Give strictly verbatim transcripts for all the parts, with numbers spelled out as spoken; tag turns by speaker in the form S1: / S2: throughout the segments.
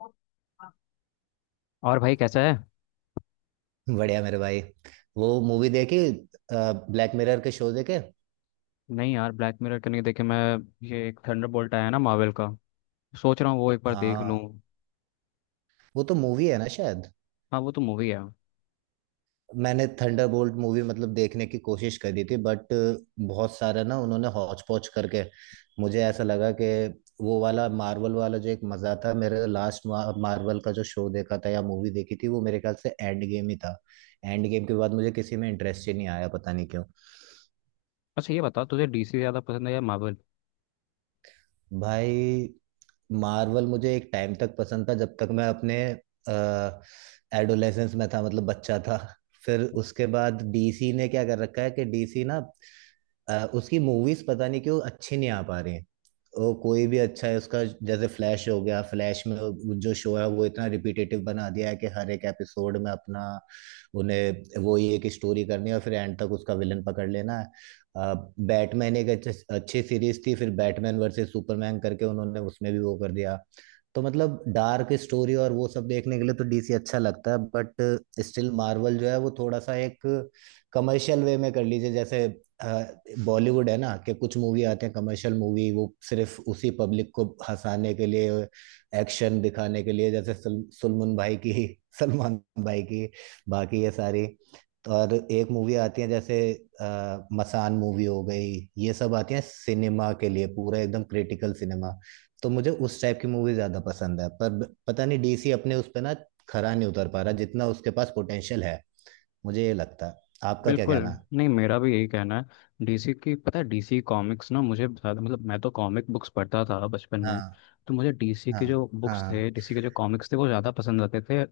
S1: और भाई कैसा है?
S2: बढ़िया मेरे भाई। वो मूवी देखी? ब्लैक मिरर के शो देखे?
S1: नहीं यार, ब्लैक मिरर करने के देखे मैं। ये एक थंडरबोल्ट आया ना मार्वल का। सोच रहा हूँ वो एक बार देख लूँ।
S2: हाँ, वो तो मूवी है ना शायद।
S1: हाँ, वो तो मूवी है।
S2: मैंने थंडरबोल्ट मूवी मतलब देखने की कोशिश करी थी बट बहुत सारा ना उन्होंने हौच पौच करके मुझे ऐसा लगा कि वो वाला मार्वल वाला जो एक मजा था, मेरे लास्ट मार्वल का जो शो देखा था या मूवी देखी थी वो मेरे ख्याल से एंड गेम ही था। एंड गेम के बाद मुझे किसी में इंटरेस्ट ही नहीं आया, पता नहीं क्यों।
S1: अच्छा, ये बता तुझे डीसी ज़्यादा पसंद है या मार्वल?
S2: भाई, मार्वल मुझे एक टाइम तक पसंद था जब तक मैं अपने एडोलेसेंस में था, मतलब बच्चा था। फिर उसके बाद डीसी ने क्या कर रखा है कि डीसी ना अ, उसकी मूवीज पता नहीं क्यों अच्छी नहीं आ पा रही हैं। और कोई भी अच्छा है उसका, जैसे फ्लैश हो गया, फ्लैश में वो- जो शो है वो इतना रिपीटेटिव बना दिया है कि हर एक एपिसोड में अपना उन्हें वो ही एक स्टोरी करनी है और फिर एंड तक उसका विलन पकड़ लेना है। बैटमैन एक अच्छे, अच्छी सीरीज थी, फिर बैटमैन वर्सेस सुपरमैन करके उन्होंने उसमें भी वो कर दिया। तो मतलब डार्क स्टोरी और वो सब देखने के लिए तो डीसी अच्छा लगता है, बट स्टिल मार्वल जो है वो थोड़ा सा एक कमर्शियल वे में कर लीजिए। जैसे बॉलीवुड है ना कि कुछ मूवी आते हैं कमर्शियल मूवी, वो सिर्फ उसी पब्लिक को हंसाने के लिए, एक्शन दिखाने के लिए, जैसे सल, सलमान भाई की सलमान भाई की। बाकी ये सारी, और एक मूवी आती है जैसे अ, मसान, मूवी हो गई, ये सब आती है सिनेमा के लिए पूरा एकदम क्रिटिकल सिनेमा। तो मुझे उस टाइप की मूवी ज्यादा पसंद है, पर ब- पता नहीं डीसी अपने उस पे ना खरा नहीं उतर पा रहा जितना उसके पास पोटेंशियल है। मुझे ये लगता है। आपका क्या
S1: बिल्कुल।
S2: कहना है?
S1: नहीं, मेरा भी यही कहना है। डीसी की पता है, डीसी कॉमिक्स ना मुझे ज़्यादा, मतलब मैं तो कॉमिक बुक्स पढ़ता था बचपन
S2: हाँ
S1: में। तो मुझे डीसी
S2: हाँ
S1: के जो बुक्स थे,
S2: हाँ
S1: डीसी के जो कॉमिक्स थे, वो ज़्यादा पसंद आते थे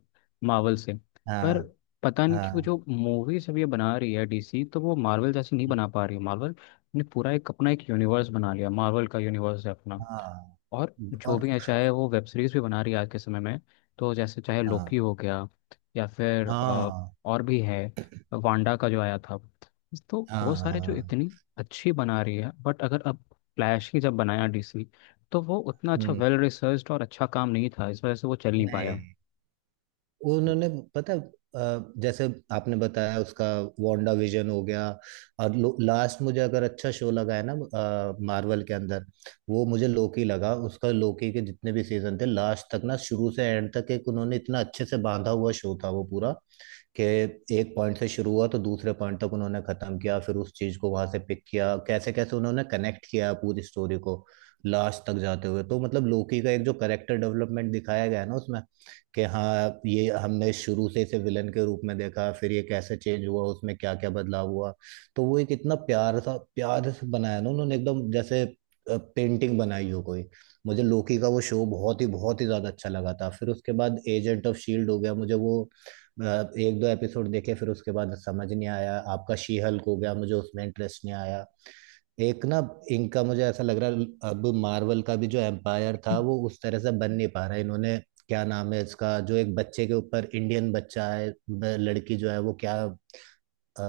S1: मार्वल से। पर
S2: हाँ
S1: पता नहीं क्यों
S2: हाँ
S1: जो मूवीज अब ये बना रही है डीसी तो वो मार्वल जैसी नहीं बना पा रही है। मार्वल ने पूरा एक अपना एक यूनिवर्स बना लिया। मार्वल का यूनिवर्स है अपना।
S2: हाँ
S1: और जो
S2: और
S1: भी है, चाहे वो वेब सीरीज भी बना रही है आज के समय में। तो जैसे चाहे लोकी
S2: हाँ
S1: हो गया या फिर अ,
S2: हाँ
S1: और भी है, वांडा का जो आया था। तो वो
S2: हाँ
S1: सारे जो
S2: हाँ।
S1: इतनी अच्छी बना रही है। बट अगर अब फ्लैश ही जब बनाया डीसी तो वो उतना अच्छा
S2: हम्म।
S1: वेल रिसर्च्ड और अच्छा काम नहीं था, इस वजह से वो चल नहीं पाया।
S2: नहीं, उन्होंने, पता, अ, जैसे आपने बताया उसका वांडा विजन हो गया, और लास्ट मुझे अगर अच्छा शो लगा है ना मार्वल के अंदर, वो मुझे लोकी लगा। उसका लोकी के जितने भी सीजन थे, लास्ट तक ना, शुरू से एंड तक, एक उन्होंने इतना अच्छे से बांधा हुआ शो था वो पूरा कि एक पॉइंट से शुरू हुआ तो दूसरे पॉइंट तक उन्होंने खत्म किया, फिर उस चीज को वहां से पिक किया, कैसे कैसे उन्होंने कनेक्ट किया पूरी स्टोरी को लास्ट तक जाते हुए। तो मतलब लोकी का एक जो करेक्टर डेवलपमेंट दिखाया गया है ना उसमें, कि हाँ, ये हमने शुरू से इसे विलन के रूप में देखा, फिर ये कैसे चेंज हुआ, उसमें क्या क्या बदलाव हुआ। तो वो एक इतना प्यार सा, प्यार से बनाया ना उन्होंने, एकदम जैसे पेंटिंग बनाई हो कोई। मुझे लोकी का वो शो बहुत ही बहुत ही ज्यादा अच्छा लगा था। फिर उसके बाद एजेंट ऑफ शील्ड हो गया, मुझे वो अ, एक दो एपिसोड देखे, फिर उसके बाद समझ नहीं आया। आपका शी हल्क हो गया, मुझे उसमें इंटरेस्ट नहीं आया। एक ना इनका मुझे ऐसा लग रहा है, अब मार्वल का भी जो एम्पायर था वो उस तरह से बन नहीं पा रहा है। इन्होंने क्या नाम है इसका, जो एक बच्चे के ऊपर, इंडियन बच्चा है, ब- लड़की जो है वो, क्या अ,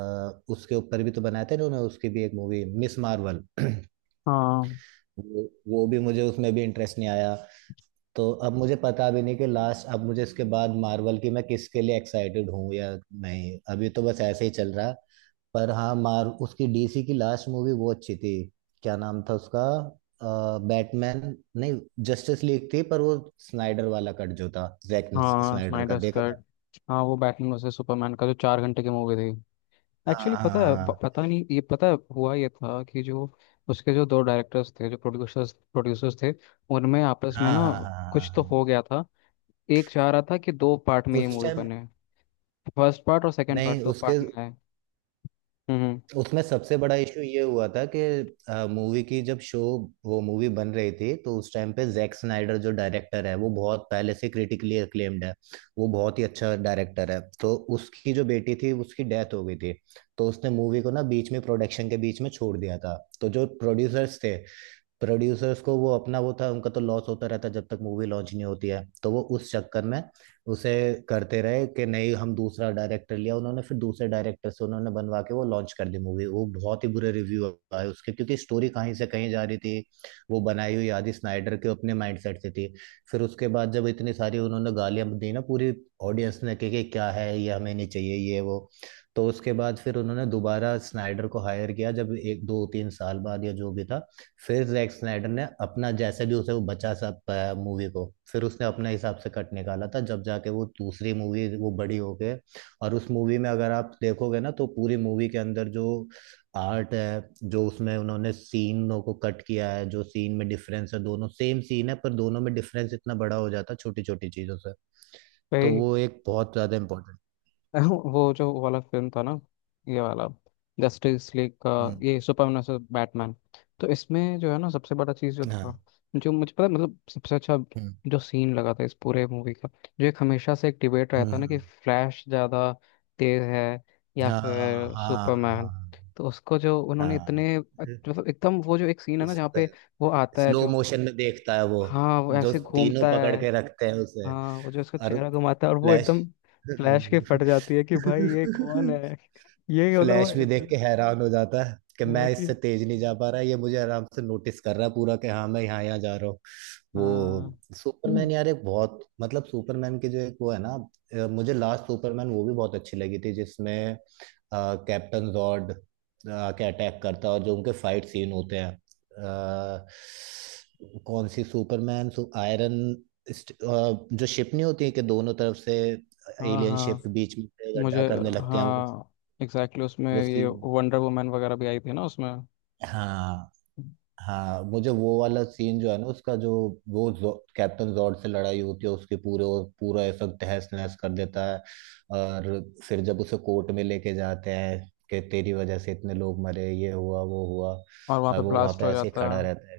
S2: उसके ऊपर भी तो बनाया था इन्होंने, उसकी भी एक मूवी मिस मार्वल
S1: हाँ।
S2: वो वो भी मुझे उसमें भी इंटरेस्ट नहीं आया। तो अब मुझे पता भी नहीं कि लास्ट, अब मुझे इसके बाद मार्वल की मैं किसके लिए एक्साइटेड हूँ या नहीं, अभी तो बस ऐसे ही चल रहा है। पर हाँ, मार उसकी डीसी की लास्ट मूवी वो अच्छी थी। क्या नाम था उसका, बैटमैन, नहीं, जस्टिस लीग थी, पर वो स्नाइडर वाला कट जो था, जैक
S1: हाँ,
S2: स्नाइडर का
S1: स्नाइडर
S2: देखा
S1: कट।
S2: था।
S1: हाँ, वो बैटमैन वर्सेस सुपरमैन का जो चार घंटे की मूवी थी। एक्चुअली पता है, प-
S2: हाँ
S1: पता नहीं ये, पता है हुआ ये था कि जो उसके जो दो डायरेक्टर्स थे, जो प्रोड्यूसर्स प्रोड्यूसर्स थे, उनमें आपस में
S2: हाँ
S1: ना
S2: हाँ हाँ हाँ हाँ
S1: कुछ
S2: हाँ,
S1: तो
S2: हाँ।
S1: हो गया था। एक चाह रहा था कि दो पार्ट में ये
S2: उस
S1: मूवी
S2: टाइम,
S1: बने, फर्स्ट पार्ट और सेकंड
S2: नहीं
S1: पार्ट, दो
S2: उसके,
S1: पार्ट में आए। हम्म।
S2: उसमें सबसे बड़ा इशू ये हुआ था कि मूवी की जब शो, वो मूवी बन रही थी तो उस टाइम पे जैक स्नाइडर जो डायरेक्टर है वो बहुत पहले से क्रिटिकली अक्लेम्ड है, वो बहुत ही अच्छा डायरेक्टर है। तो उसकी जो बेटी थी उसकी डेथ हो गई थी, तो उसने मूवी को ना बीच में, प्रोडक्शन के बीच में छोड़ दिया था। तो जो प्रोड्यूसर्स थे, प्रोड्यूसर्स को वो अपना वो था, उनका तो लॉस होता रहता है जब तक मूवी लॉन्च नहीं होती है। तो वो उस चक्कर में उसे करते रहे कि नहीं, हम दूसरा डायरेक्टर लिया उन्होंने, फिर दूसरे डायरेक्टर से उन्होंने बनवा के वो लॉन्च कर दी मूवी। वो बहुत ही बुरे रिव्यू आए उसके, क्योंकि स्टोरी कहीं से कहीं जा रही थी। वो बनाई हुई आदि स्नाइडर के अपने माइंडसेट से थी। फिर उसके बाद जब इतनी सारी उन्होंने गालियां दी ना पूरी ऑडियंस ने, कि कि क्या है ये, हमें नहीं चाहिए ये वो, तो उसके बाद फिर उन्होंने दोबारा स्नाइडर को हायर किया, जब एक दो तीन साल बाद या जो भी था। फिर जैक स्नाइडर ने अपना जैसे भी उसे वो बचा सब मूवी को, फिर उसने अपने हिसाब से कट निकाला था, जब जाके वो दूसरी मूवी वो बड़ी हो गए। और उस मूवी में अगर आप देखोगे ना तो पूरी मूवी के अंदर जो आर्ट है, जो उसमें उन्होंने सीनों को कट किया है, जो सीन में डिफरेंस है, दोनों सेम सीन है पर दोनों में डिफरेंस इतना बड़ा हो जाता है छोटी छोटी चीजों से। तो
S1: वही।
S2: वो एक बहुत ज्यादा इम्पोर्टेंट।
S1: वो जो वाला फिल्म था ना, ये वाला, जस्टिस लीग का,
S2: हम्म।
S1: ये सुपरमैन वर्सेस बैटमैन। तो इसमें जो है ना, सबसे बड़ा चीज़ जो
S2: हाँ।
S1: था, जो मुझे पता है, मतलब सबसे अच्छा
S2: हम्म।
S1: जो सीन लगा था इस पूरे मूवी का। जो एक हमेशा से एक डिबेट रहता है ना कि
S2: हम्म,
S1: फ्लैश ज़्यादा तेज है या
S2: हाँ
S1: फिर
S2: हाँ
S1: सुपरमैन।
S2: हाँ
S1: तो उसको जो उन्होंने
S2: हाँ।
S1: इतने अच्छ- मतलब एकदम वो जो एक सीन है ना
S2: उस
S1: जहाँ
S2: पे
S1: पे वो आता है
S2: स्लो
S1: जो।
S2: मोशन में देखता है वो,
S1: हाँ, वो
S2: जो
S1: ऐसे
S2: तीनों
S1: घूमता
S2: पकड़
S1: है।
S2: के रखते हैं उसे,
S1: हाँ, वो जो उसका
S2: और
S1: चेहरा घुमाता है और वो
S2: फ्लैश
S1: एकदम, फ्लैश के फट जाती है कि भाई, ये कौन है! ये मतलब वो
S2: फ्लैश भी देख
S1: इतना।
S2: के हैरान हो जाता है कि
S1: हाँ
S2: मैं इससे
S1: कि
S2: तेज नहीं जा पा रहा, ये मुझे आराम से नोटिस कर रहा है पूरा, कि हाँ मैं यहाँ यहाँ जा रहा हूँ।
S1: हाँ।
S2: वो सुपरमैन
S1: हम्म।
S2: यार, एक बहुत मतलब सुपरमैन की जो एक वो है ना अ, मुझे लास्ट सुपरमैन वो भी बहुत अच्छी लगी थी, जिसमें कैप्टन जॉर्ड के अटैक करता है और जो उनके फाइट सीन होते हैं अ, कौन सी सुपरमैन सु, आयरन इस्ट- अ, जो शिप नहीं होती है कि दोनों तरफ से
S1: हाँ
S2: एलियन
S1: हाँ।
S2: शिप बीच में से गड्ढा
S1: मुझे
S2: करने लगते हैं वो
S1: हाँ एग्जैक्टली, exactly उसमें
S2: वो
S1: ये
S2: सीन।
S1: वंडर वुमन वगैरह भी आई थी ना उसमें।
S2: हाँ, हाँ मुझे वो वाला सीन जो है ना उसका, जो वो जो, कैप्टन जॉर्ड से लड़ाई होती है उसके पूरे, और पूरा ऐसा तहस नहस कर देता है, और फिर जब उसे कोर्ट में लेके जाते हैं कि तेरी वजह से इतने लोग मरे, ये हुआ वो हुआ,
S1: और वहाँ
S2: और
S1: पे
S2: वो वहां
S1: ब्लास्ट
S2: पे
S1: हो
S2: ऐसे ही
S1: जाता
S2: खड़ा
S1: है।
S2: रहता है।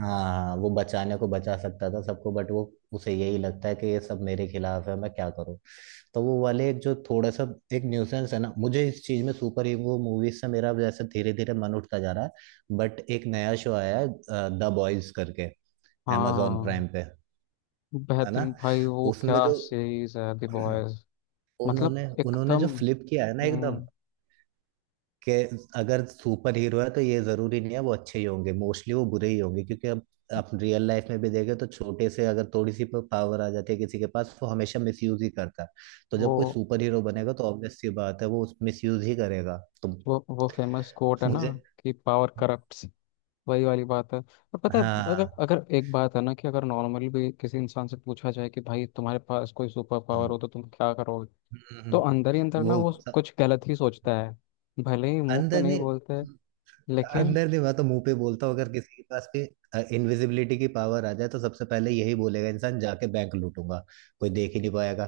S2: हाँ वो बचाने को बचा सकता था सबको बट वो, उसे यही लगता है कि ये सब मेरे खिलाफ है मैं क्या करूँ। तो वो वाले एक जो थोड़ा सा एक न्यूसेंस है ना, मुझे इस चीज में सुपर हीरो मूवीज से मेरा जैसे धीरे धीरे मन उठता जा रहा है। बट एक नया शो आया है द बॉयज करके amazon
S1: हाँ,
S2: प्राइम पे, है ना,
S1: बेहतरीन भाई! वो क्या
S2: उसमें जो
S1: सीरीज है दी बॉयज! मतलब
S2: उन्होंने उन्होंने
S1: एकदम।
S2: जो फ्लिप किया है ना एकदम,
S1: हम्म,
S2: कि अगर सुपर हीरो है तो ये जरूरी नहीं है वो अच्छे ही होंगे, मोस्टली वो बुरे ही होंगे। क्योंकि अब आप रियल लाइफ में भी देखें तो छोटे से अगर थोड़ी सी पावर आ जाती है किसी के पास वो हमेशा मिसयूज ही करता है। तो जब कोई
S1: वो
S2: सुपर हीरो बनेगा तो ऑब्वियस सी बात है वो उस मिसयूज ही करेगा। तो
S1: वो वो फेमस कोट है ना
S2: मुझे,
S1: कि पावर करप्ट। वही वाली बात है। और पता है, अगर
S2: हाँ
S1: अगर एक बात है ना कि अगर नॉर्मली भी किसी इंसान से पूछा जाए कि भाई, तुम्हारे पास कोई सुपर
S2: हाँ
S1: पावर
S2: हम्म,
S1: हो तो तुम क्या करोगे।
S2: हम्म, हम्म,
S1: तो अंदर ही अंदर
S2: हम्म,
S1: ना
S2: वो,
S1: वो कुछ गलत ही सोचता है। भले ही मुंह पे
S2: अंदर
S1: नहीं
S2: नहीं,
S1: बोलते लेकिन।
S2: अंदर नहीं, मैं तो मुंह पे बोलता हूँ। अगर किसी के पास भी इनविजिबिलिटी की पावर आ जाए तो सबसे पहले यही बोलेगा इंसान, जाके बैंक लूटूंगा, कोई देख ही नहीं पाएगा।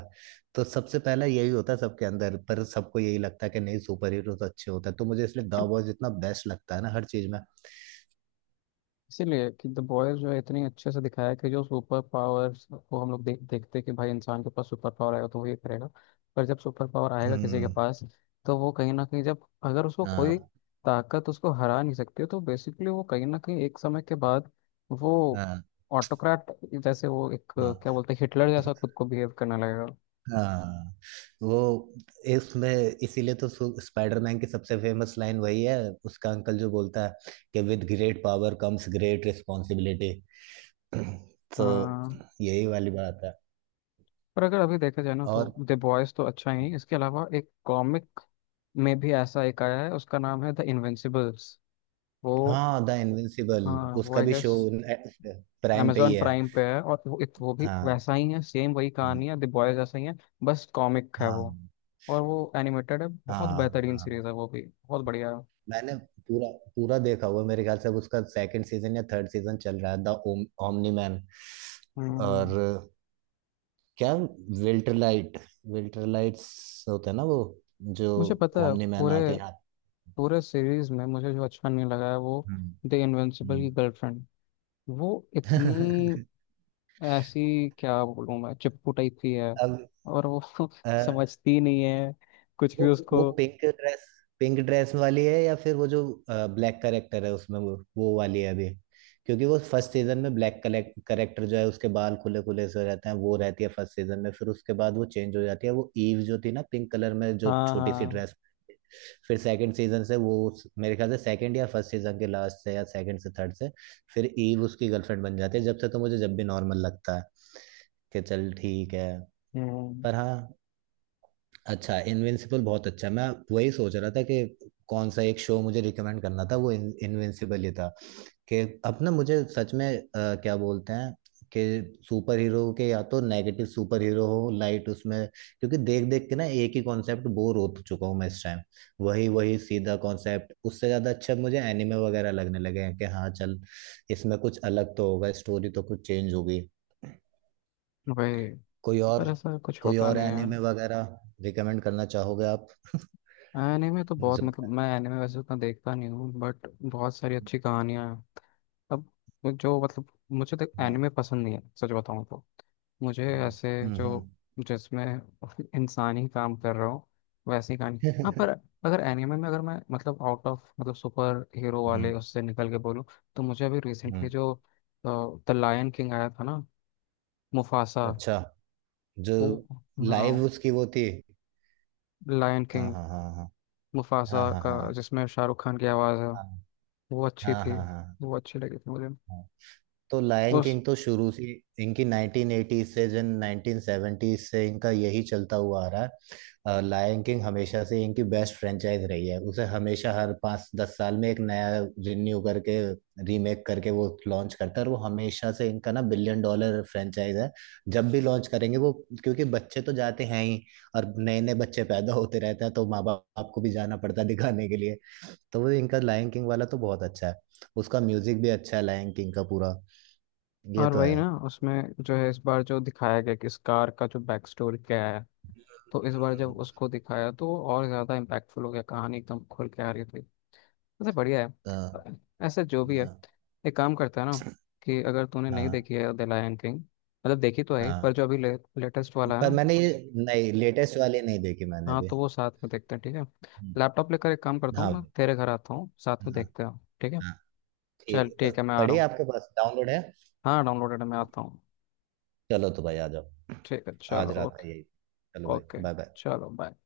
S2: तो सबसे पहला यही होता है सबके अंदर, पर सबको यही लगता है कि नहीं सुपर हीरो तो अच्छे होते हैं। तो मुझे इसलिए द बॉयज इतना बेस्ट लगता है ना हर चीज में।
S1: इसीलिए कि द बॉयज जो है, इतनी अच्छे से दिखाया है कि जो सुपर पावर्स को हम लोग देख देखते हैं कि भाई, इंसान के पास सुपर पावर आएगा तो वो ये करेगा। पर जब सुपर पावर आएगा किसी के
S2: हम्म।
S1: पास, तो वो कहीं ना कहीं, जब अगर उसको कोई
S2: हाँ
S1: ताकत उसको हरा नहीं सकती है, तो बेसिकली वो कहीं ना कहीं एक समय के बाद वो
S2: हाँ
S1: ऑटोक्रेट, जैसे वो एक
S2: हाँ
S1: क्या बोलते हैं, हिटलर जैसा खुद को बिहेव करने लगेगा।
S2: हाँ। वो इसमें, इसीलिए तो सु- स्पाइडरमैन की सबसे फेमस लाइन वही है, उसका अंकल जो बोलता है कि with great power comes great responsibility. तो
S1: हाँ,
S2: यही वाली बात है।
S1: पर अगर अभी देखा जाए ना
S2: और
S1: तो द बॉयज तो अच्छा ही है। इसके अलावा एक कॉमिक में भी ऐसा एक आया है, उसका नाम है द इनविंसिबल्स। वो
S2: हाँ, द इनविंसिबल,
S1: हाँ, वो
S2: उसका
S1: आई
S2: भी
S1: गेस
S2: शो प्राइम पे ही
S1: amazon
S2: है।
S1: प्राइम पे है। और वो इत, वो भी
S2: हाँ
S1: वैसा ही है, सेम वही कहानी
S2: हाँ
S1: है, द बॉयज जैसा ही है। बस कॉमिक है वो,
S2: हाँ
S1: और वो एनिमेटेड है। बहुत
S2: हाँ
S1: बेहतरीन सीरीज
S2: हाँ।
S1: है, वो भी बहुत बढ़िया है।
S2: मैंने पूरा, पूरा देखा हुआ है। मेरे ख्याल से अब उसका सेकंड सीजन या थर्ड सीजन चल रहा है, द ओमनी मैन।
S1: हम्म।
S2: और क्या, विल्टरलाइट, विल्टरलाइट्स होते हैं ना वो, जो
S1: मुझे पता है,
S2: ओमनी मैन
S1: पूरे
S2: आके यहाँ।
S1: पूरे सीरीज में मुझे जो अच्छा नहीं लगा है वो
S2: हम्म,
S1: द इनविंसिबल की
S2: हम्म।
S1: गर्लफ्रेंड। वो इतनी, ऐसी क्या बोलूँ मैं, चिपकू टाइप की है।
S2: अब
S1: और वो समझती नहीं है कुछ भी
S2: वो वो
S1: उसको।
S2: पिंक ड्रेस, पिंक ड्रेस वाली है या फिर वो जो ब्लैक करेक्टर है उसमें वो वो वाली है अभी, क्योंकि वो फर्स्ट सीजन में ब्लैक करेक्टर जो है उसके बाल खुले खुले से हो जाते हैं वो रहती है फर्स्ट सीजन में, फिर उसके बाद वो चेंज हो जाती है वो ईव जो थी ना पिंक कलर में जो
S1: हाँ
S2: छोटी सी
S1: हाँ।
S2: ड्रेस। फिर सेकंड सीजन से वो उस- मेरे ख्याल से सेकंड या फर्स्ट सीजन के लास्ट से या सेकंड से थर्ड से फिर ईव उसकी गर्लफ्रेंड बन जाती है, जब से तो मुझे जब भी नॉर्मल लगता है कि चल ठीक है।
S1: हम्म।
S2: पर हाँ, अच्छा, इनविंसिबल बहुत अच्छा है। मैं वही सोच रहा था कि कौन सा एक शो मुझे रिकमेंड करना था, वो इन, इनविंसिबल ही था। कि अब ना मुझे सच में अ, क्या बोलते हैं कि सुपर हीरो के या तो नेगेटिव सुपर हीरो हो लाइट उसमें, क्योंकि देख देख के ना एक ही कॉन्सेप्ट बोर हो तो चुका हूँ मैं इस टाइम, वही वही सीधा कॉन्सेप्ट। उससे ज़्यादा अच्छा मुझे एनिमे वगैरह लगने लगे हैं कि हाँ चल इसमें कुछ अलग तो होगा, स्टोरी तो कुछ चेंज होगी।
S1: वही,
S2: कोई और,
S1: पर ऐसा कुछ
S2: कोई
S1: होता
S2: और
S1: नहीं है।
S2: एनिमे वगैरह रिकमेंड करना चाहोगे
S1: एनीमे तो बहुत,
S2: आप?
S1: मतलब मैं एनीमे वैसे उतना देखता नहीं हूँ, बट बहुत सारी अच्छी कहानियाँ हैं। अब जो, मतलब मुझे तो
S2: हाँ,
S1: एनीमे पसंद नहीं है, सच बताऊँ तो। मुझे ऐसे
S2: हम्म
S1: जो
S2: हम्म
S1: जिसमें इंसान ही काम कर रहा हो, वैसी कहानी। हाँ, पर अगर एनीमे में, अगर मैं, मतलब आउट ऑफ, मतलब सुपर हीरो वाले
S2: हम्म
S1: उससे निकल के बोलूँ, तो मुझे अभी रिसेंटली
S2: हम्म,
S1: जो द लायन किंग आया था ना, मुफासा।
S2: अच्छा, जो
S1: वो हाँ,
S2: लाइव उसकी वो थी,
S1: लायन
S2: हाँ
S1: किंग,
S2: हाँ हाँ हाँ
S1: मुफासा
S2: हाँ
S1: का,
S2: हाँ
S1: जिसमें शाहरुख खान की आवाज़ है। वो
S2: हाँ
S1: अच्छी थी,
S2: हाँ हाँ हाँ हाँ
S1: वो अच्छी लगी थी मुझे।
S2: हाँ। तो लायन
S1: उस
S2: किंग तो शुरू से इनकी उन्नीस सौ अस्सी से जन उन्नीस सौ सत्तर से इनका यही चलता हुआ आ रहा है। लायन किंग हमेशा से इनकी बेस्ट फ्रेंचाइज रही है, उसे हमेशा हर पाँच दस साल में एक नया रिन्यू करके, रीमेक करके वो लॉन्च करता है, और वो हमेशा से इनका ना बिलियन डॉलर फ्रेंचाइज है जब भी लॉन्च करेंगे वो, क्योंकि बच्चे तो जाते हैं ही, और नए नए बच्चे पैदा होते रहते हैं तो माँ बाप को भी जाना पड़ता है दिखाने के लिए। तो वो इनका लायन किंग वाला तो बहुत अच्छा है, उसका म्यूजिक भी अच्छा है लायन किंग का पूरा, ये
S1: और
S2: तो
S1: वही
S2: है।
S1: ना, उसमें जो है इस बार जो दिखाया गया कि इस कार का जो बैक स्टोरी क्या है। तो इस बार
S2: हम्म,
S1: जब उसको दिखाया तो वो और ज़्यादा इम्पैक्टफुल हो गया, कहानी एकदम खुल के आ रही थी। वैसे बढ़िया
S2: हाँ
S1: है। ऐसे जो भी है,
S2: हाँ।
S1: एक काम करता है ना कि अगर तूने नहीं
S2: हाँ
S1: देखी है द लायन किंग, मतलब देखी तो है, पर
S2: हाँ,
S1: जो अभी ले, लेटेस्ट वाला है
S2: पर
S1: ना
S2: मैंने ये
S1: उस।
S2: नहीं, लेटेस्ट वाली नहीं देखी मैंने
S1: हाँ,
S2: भी।
S1: तो वो साथ में देखते हैं, ठीक है।
S2: हम्म,
S1: लैपटॉप लेकर एक काम करता हूँ,
S2: हाँ
S1: मैं
S2: भाई,
S1: तेरे घर आता हूँ, साथ में
S2: हाँ
S1: देखते हैं ठीक है।
S2: हाँ,
S1: चल
S2: ठीक अ,
S1: ठीक है, मैं आ
S2: पड़ी
S1: रहा
S2: है
S1: हूँ।
S2: आपके पास, डाउनलोड है?
S1: हाँ, डाउनलोडेड है, मैं आता हूँ।
S2: चलो तो भाई आ जाओ।
S1: ठीक है,
S2: आज
S1: चलो
S2: रात
S1: ओके।
S2: का यही, चलो भाई,
S1: ओके,
S2: बाय बाय।
S1: चलो, बाय।